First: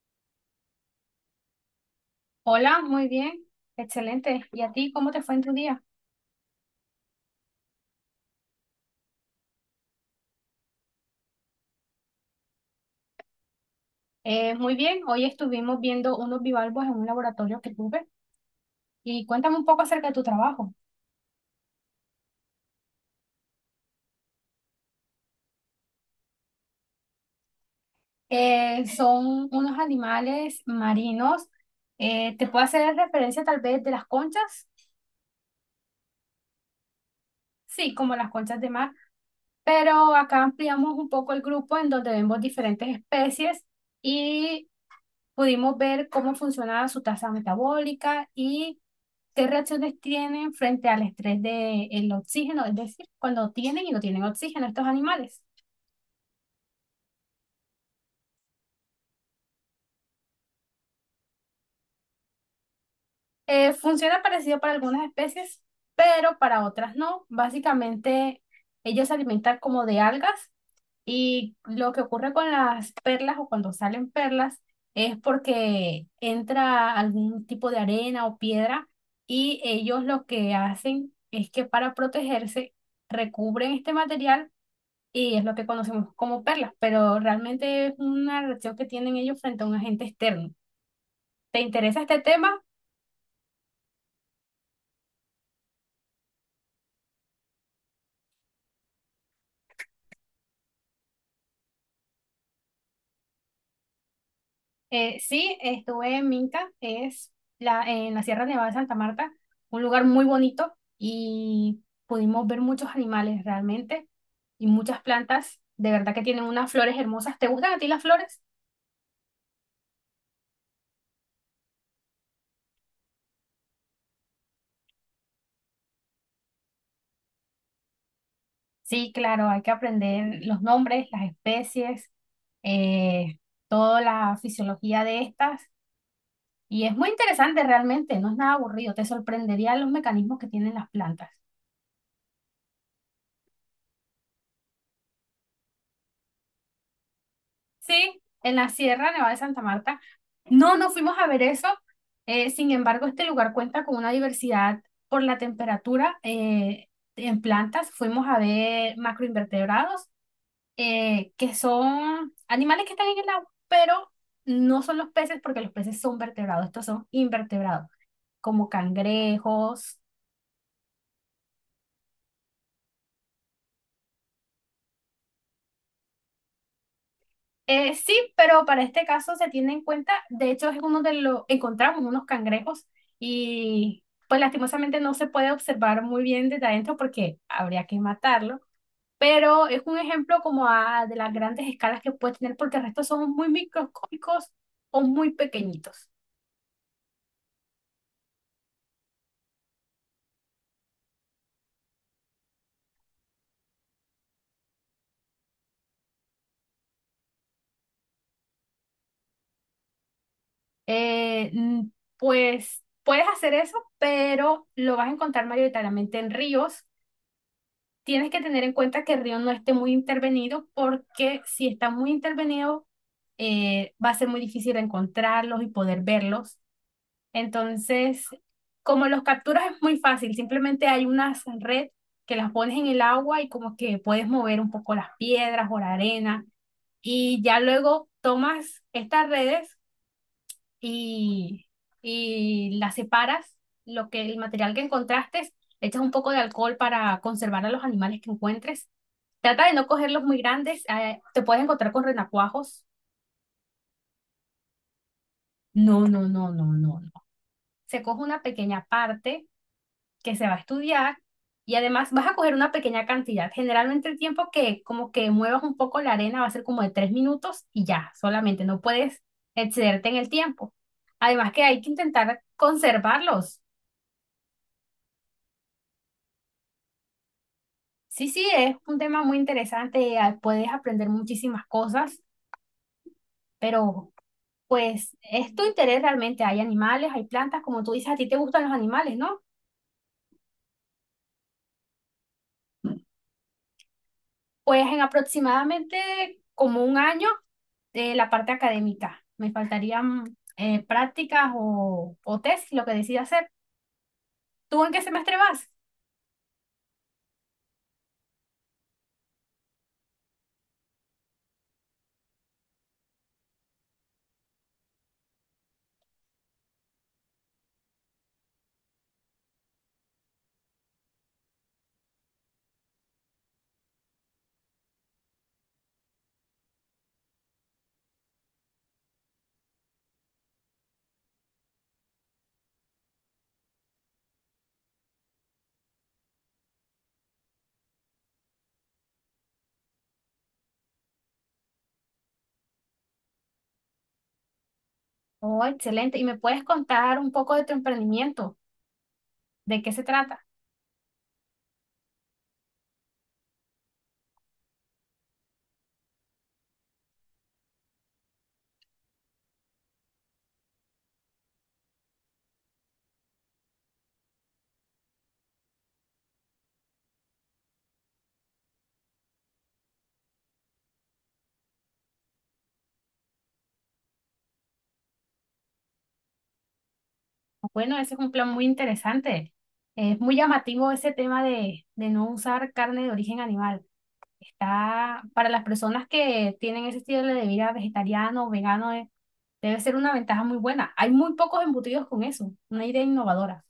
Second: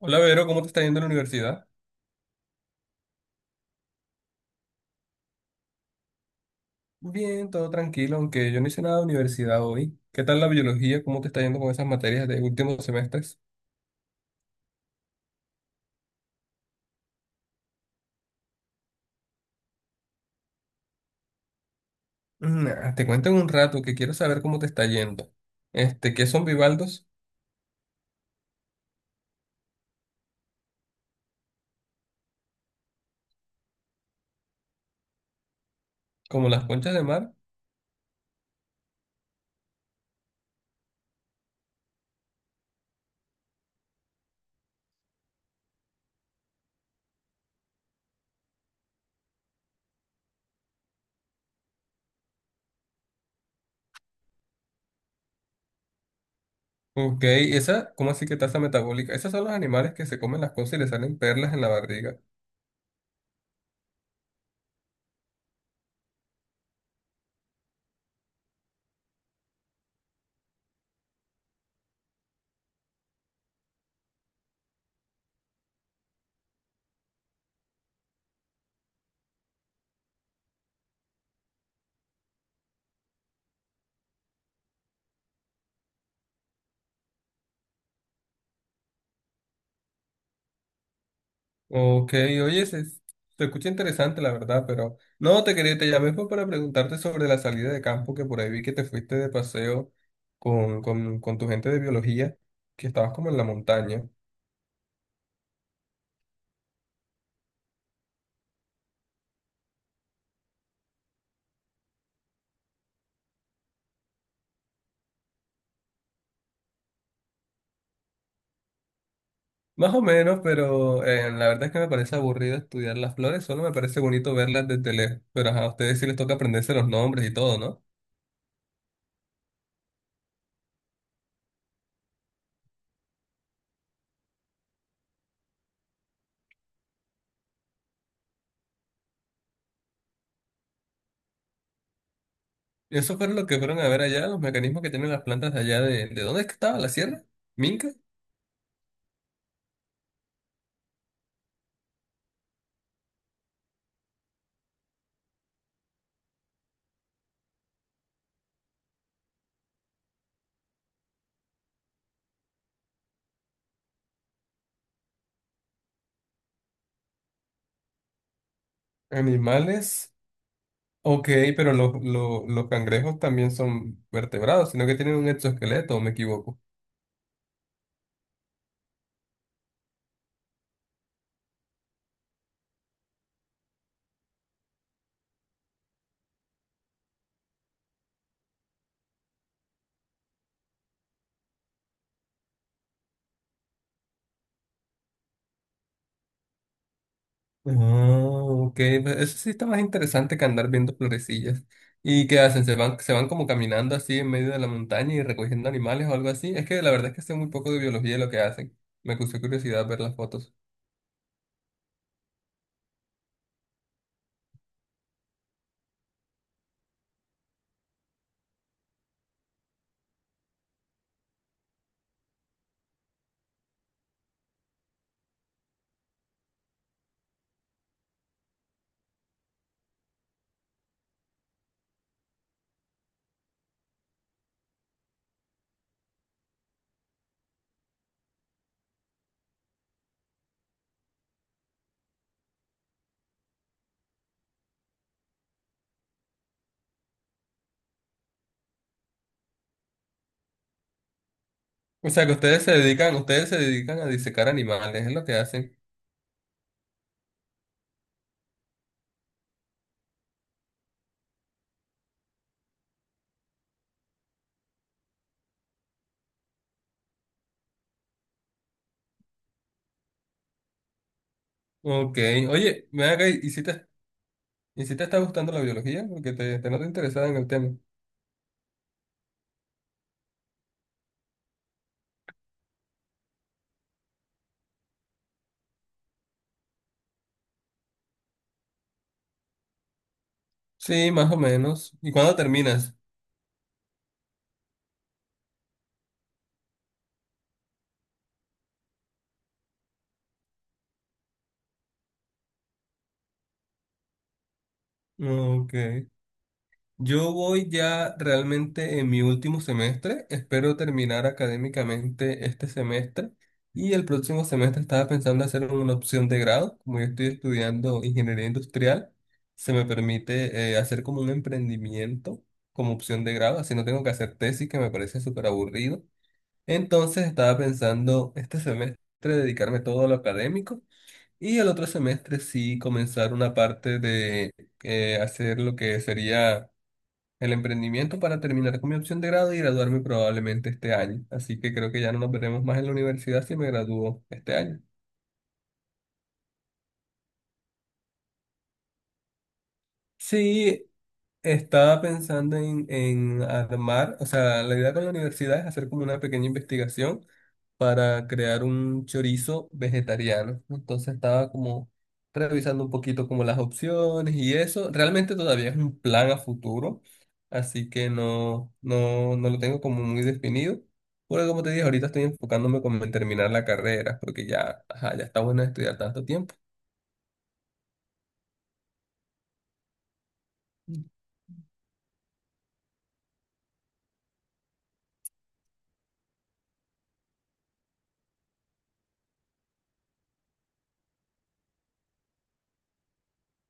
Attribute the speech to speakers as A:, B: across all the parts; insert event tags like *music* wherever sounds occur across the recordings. A: Hola, Vero, ¿cómo te está yendo en la universidad?
B: Hola, muy bien, excelente. ¿Y a ti cómo te fue en tu día?
A: Bien, todo tranquilo, aunque yo no hice nada de universidad hoy. ¿Qué tal la biología? ¿Cómo te está yendo con esas materias de últimos semestres?
B: Muy bien, hoy estuvimos viendo unos bivalvos en un laboratorio que tuve y cuéntame un poco acerca de tu trabajo.
A: Te cuento en un rato que quiero saber cómo te está yendo. Este, ¿qué son bivaldos?
B: Son unos animales marinos. ¿Te puedo hacer referencia tal vez de las conchas?
A: ¿Como las conchas de mar?
B: Sí, como las conchas de mar, pero acá ampliamos un poco el grupo en donde vemos diferentes especies y pudimos ver cómo funcionaba su tasa metabólica y ¿qué reacciones tienen frente al estrés del oxígeno? Es decir, cuando tienen y no tienen oxígeno estos animales.
A: Ok, esa, ¿cómo así que tasa metabólica? Esos son los animales que se comen las cosas y les salen perlas en la barriga.
B: Funciona parecido para algunas especies, pero para otras no. Básicamente, ellos se alimentan como de algas y lo que ocurre con las perlas o cuando salen perlas es porque entra algún tipo de arena o piedra, y ellos lo que hacen es que, para protegerse, recubren este material y es lo que conocemos como perlas, pero realmente es una reacción que tienen ellos frente a un agente externo. ¿Te interesa
A: Ok,
B: este tema?
A: oye, se escucha interesante la verdad, pero no te quería, te llamé fue para preguntarte sobre la salida de campo, que por ahí vi que te fuiste de paseo con tu gente de biología, que estabas como en la montaña.
B: Sí, estuve en Minca, es en la Sierra Nevada de Santa Marta, un lugar muy bonito, y pudimos ver muchos animales realmente y muchas plantas, de verdad que tienen unas flores hermosas. ¿Te gustan a ti las flores?
A: Más o menos, pero la verdad es que me parece aburrido estudiar las flores, solo me parece bonito verlas desde lejos. Pero ajá, a ustedes sí les toca aprenderse los nombres y todo, ¿no?
B: Sí, claro, hay que aprender los nombres, las especies, eh, toda la fisiología de estas. Y es muy interesante realmente, no es nada aburrido, te sorprendería los mecanismos que tienen las plantas.
A: Y eso fue lo que fueron a ver allá, los mecanismos que tienen las plantas de allá ¿de dónde es que estaba la sierra? ¿Minca?
B: Sí, en la Sierra Nevada de Santa Marta. No, no fuimos a ver eso. Sin embargo, este lugar cuenta con una diversidad por la temperatura, en plantas. Fuimos a ver macroinvertebrados, que son animales que están en el agua, pero no son los peces, porque los peces son vertebrados, estos son invertebrados, como cangrejos.
A: Animales. Ok, pero los cangrejos también son vertebrados, sino que tienen un exoesqueleto, ¿o me equivoco?
B: Sí, pero para este caso se tiene en cuenta, de hecho es uno de los, encontramos unos cangrejos y pues lastimosamente no se puede observar muy bien desde adentro porque habría que matarlo, pero es un ejemplo como de las grandes escalas que puede tener porque el resto son muy microscópicos o muy pequeñitos.
A: Oh, ok, pues eso sí está más interesante que andar viendo florecillas. ¿Y qué hacen? ¿Se van como caminando así en medio de la montaña y recogiendo animales o algo así? Es que la verdad es que sé muy poco de biología de lo que hacen. Me causó curiosidad ver las fotos.
B: Eh, mm, pues puedes hacer eso, pero lo vas a encontrar mayoritariamente en ríos. Tienes que tener en cuenta que el río no esté muy intervenido, porque si está muy intervenido, va a ser muy difícil encontrarlos y poder verlos. Entonces, como los capturas es muy fácil, simplemente hay una red que las pones en el agua y como que puedes mover un poco las piedras o la arena, y ya luego tomas estas redes y, y la separas, lo que, el material que encontraste, le echas un poco de alcohol para conservar a los animales que encuentres. Trata de no cogerlos muy grandes, te puedes encontrar con
A: O sea, que ustedes se
B: renacuajos.
A: dedican, ustedes se dedican a disecar animales, es lo que hacen.
B: No, no, no, no, no, no. Se coge una pequeña parte que se va a estudiar, y además vas a coger una pequeña cantidad. Generalmente el tiempo que como que muevas un poco la arena va a ser como de 3 minutos, y ya, solamente no puedes excederte en el tiempo. Además que hay que
A: Ok,
B: intentar
A: oye, ven acá
B: conservarlos.
A: y si te está gustando la biología, porque te noto interesada en el tema.
B: Sí, sí, es un tema muy interesante, puedes aprender muchísimas cosas, pero pues es tu interés realmente, hay animales, hay plantas, como tú dices, a ti te gustan los animales, ¿no?
A: Sí, más o menos. ¿Y cuándo terminas?
B: Pues en aproximadamente como 1 año de la parte académica, me faltarían prácticas o test, lo que decidas hacer. ¿Tú en qué semestre vas?
A: Ok. Yo voy ya realmente en mi último semestre. Espero terminar académicamente este semestre. Y el próximo semestre estaba pensando hacer una opción de grado. Como yo estoy estudiando ingeniería industrial, se me permite hacer como un emprendimiento como opción de grado. Así no tengo que hacer tesis, que me parece súper aburrido. Entonces estaba pensando este semestre dedicarme todo a lo académico. Y el otro semestre sí comenzar una parte de hacer lo que sería el emprendimiento para terminar con mi opción de grado y graduarme probablemente este año. Así que creo que ya no nos veremos más en la universidad si me gradúo este año.
B: Oh, excelente, y me puedes contar un poco de tu emprendimiento, ¿de qué se trata?
A: Sí, estaba pensando en armar, o sea, la idea con la universidad es hacer como una pequeña investigación para crear un chorizo vegetariano. Entonces estaba como revisando un poquito como las opciones y eso. Realmente todavía es un plan a futuro, así que no lo tengo como muy definido. Porque como te dije, ahorita estoy enfocándome como en terminar la carrera, porque ya, ajá, ya está bueno estudiar tanto tiempo.
B: Bueno, ese es un plan muy interesante. Es muy llamativo ese tema de no usar carne de origen animal. Está para las personas que tienen ese estilo de vida vegetariano o vegano, debe ser una ventaja muy buena. Hay muy pocos embutidos con eso, una idea innovadora.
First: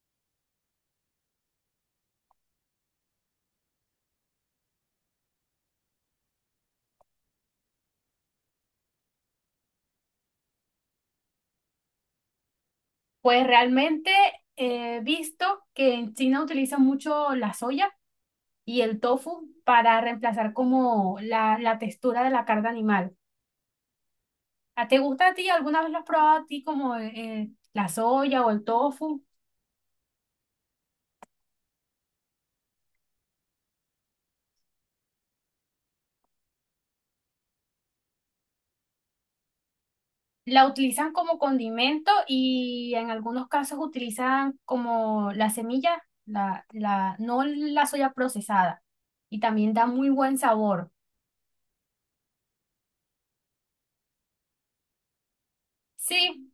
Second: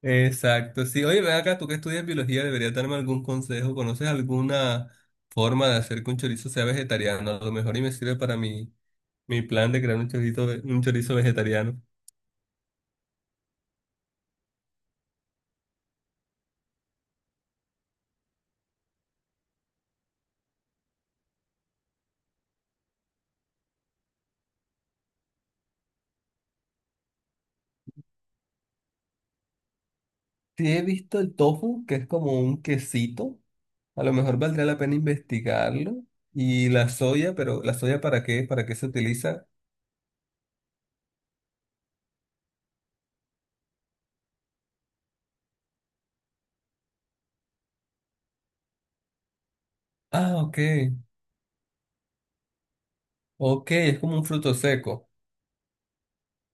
A: Exacto, sí. Oye, ven acá, tú que estudias biología, deberías darme algún consejo. ¿Conoces alguna forma de hacer que un chorizo sea vegetariano? A lo mejor y me sirve para mi plan de crear un chorizo, un chorizo vegetariano.
B: Pues realmente he visto que en China utilizan mucho la soya y el tofu para reemplazar como la textura de la carne animal. ¿Te gusta a ti? ¿Alguna vez lo has probado a ti como la soya o el tofu?
A: Sí, he visto el tofu, que es como un quesito. A lo mejor valdría la pena investigarlo. Y la soya, pero ¿la soya para qué? ¿Para qué se utiliza?
B: La utilizan como condimento, y en algunos casos utilizan como la semilla, no la soya procesada. Y también da muy
A: Ah,
B: buen
A: ok.
B: sabor.
A: Ok, es como un fruto seco.
B: Sí,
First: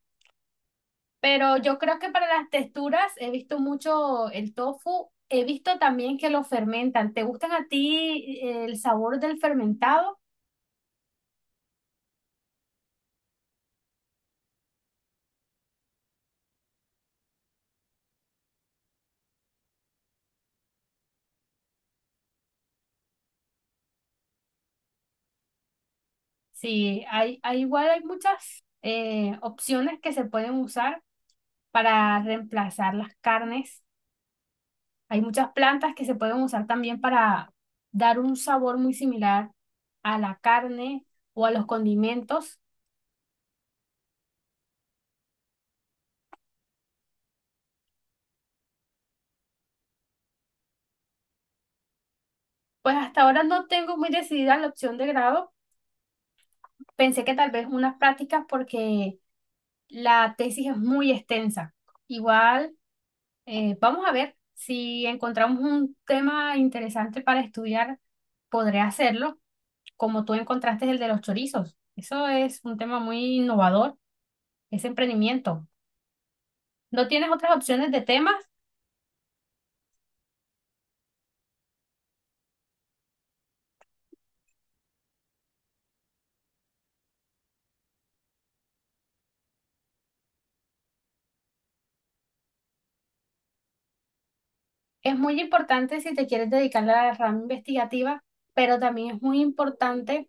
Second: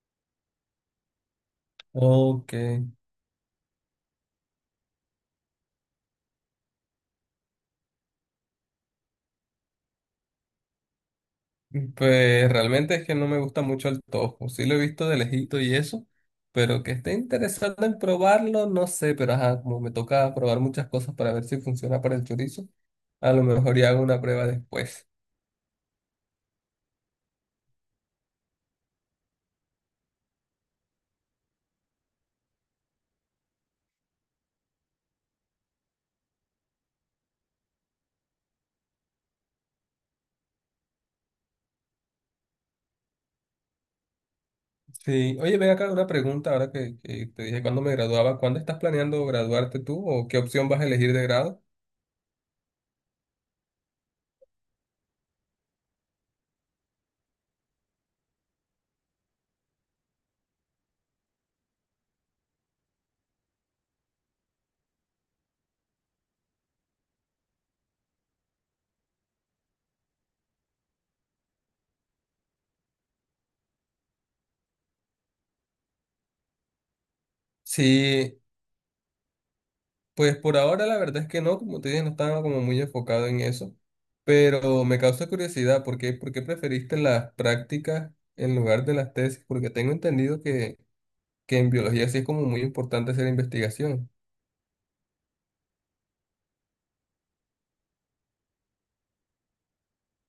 B: pero yo creo que para las
A: Ok.
B: texturas he visto mucho el tofu. He visto también que lo fermentan. ¿Te gustan a ti el sabor del fermentado?
A: Pues realmente es que no me gusta mucho el tofu. Sí lo he visto de lejito y eso, pero que esté interesado en probarlo, no sé, pero ajá, como me toca probar muchas cosas para ver si funciona para el chorizo, a lo mejor ya hago una prueba después.
B: Sí, hay muchas opciones que se pueden usar para reemplazar las carnes. Hay muchas plantas que se pueden usar también para dar un sabor muy similar a la carne o a los condimentos.
A: Sí, oye, ven acá una pregunta ahora que te dije cuándo me graduaba, ¿cuándo estás planeando graduarte tú o qué opción vas a elegir de grado?
B: Pues hasta ahora no tengo muy decidida la opción de grado. Pensé que tal vez unas prácticas porque la tesis es muy extensa. Igual, vamos a ver si encontramos un tema interesante para estudiar, podré hacerlo, como tú encontraste el de los chorizos. Eso es un tema muy innovador, ese emprendimiento. ¿No tienes otras opciones de
A: Sí,
B: temas?
A: pues por ahora la verdad es que no, como te dije, no estaba como muy enfocado en eso, pero me causa curiosidad, ¿ por qué preferiste las prácticas en lugar de las tesis? Porque tengo entendido que en biología sí es como muy importante hacer investigación.
B: Es muy importante si te quieres dedicar a la rama investigativa, pero también es muy importante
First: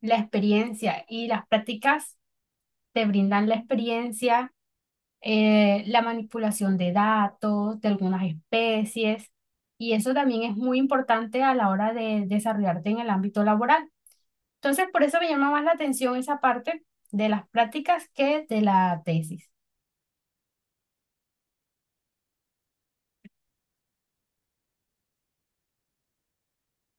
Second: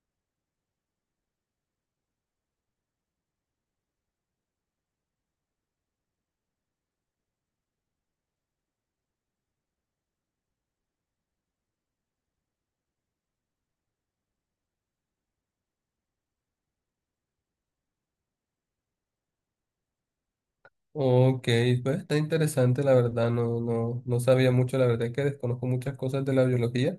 B: la experiencia, y las prácticas te brindan la experiencia, la manipulación de datos, de algunas especies, y eso también es muy importante a la hora de desarrollarte en el ámbito laboral. Entonces, por eso me llama más la atención esa parte de las prácticas que de la tesis.
A: Ok, pues está interesante, la verdad, no sabía mucho, la verdad es que desconozco muchas cosas de la biología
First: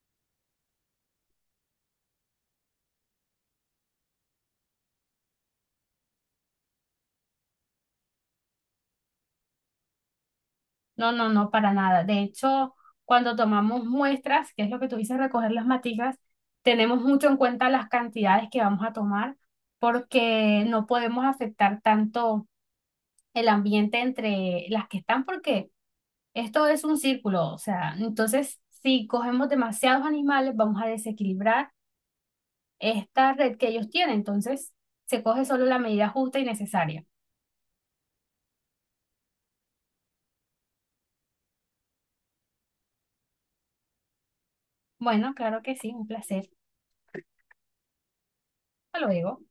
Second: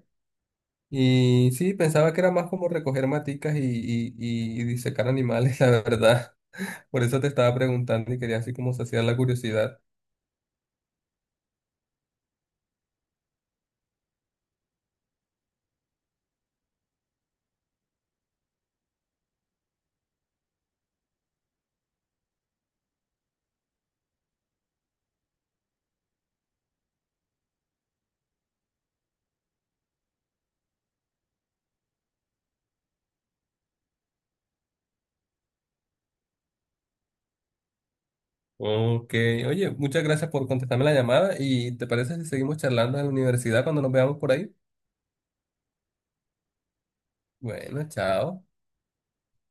A: y sí, pensaba que era más como recoger maticas y disecar animales, *laughs* la verdad. Por eso te estaba preguntando y quería así como saciar la curiosidad.
B: No, no, no, para nada. De hecho, cuando tomamos muestras, que es lo que tú dices, recoger las maticas, tenemos mucho en cuenta las cantidades que vamos a tomar, porque no podemos afectar tanto el ambiente entre las que están, porque esto es un círculo. O sea, entonces, si cogemos demasiados animales, vamos a desequilibrar esta red que ellos tienen. Entonces, se coge solo la medida justa y necesaria.
A: Ok, oye, muchas gracias por contestarme la llamada y ¿te parece si seguimos charlando en la universidad cuando nos veamos por ahí?
B: Bueno, claro que sí, un placer.
A: Bueno, chao.
B: Hasta luego.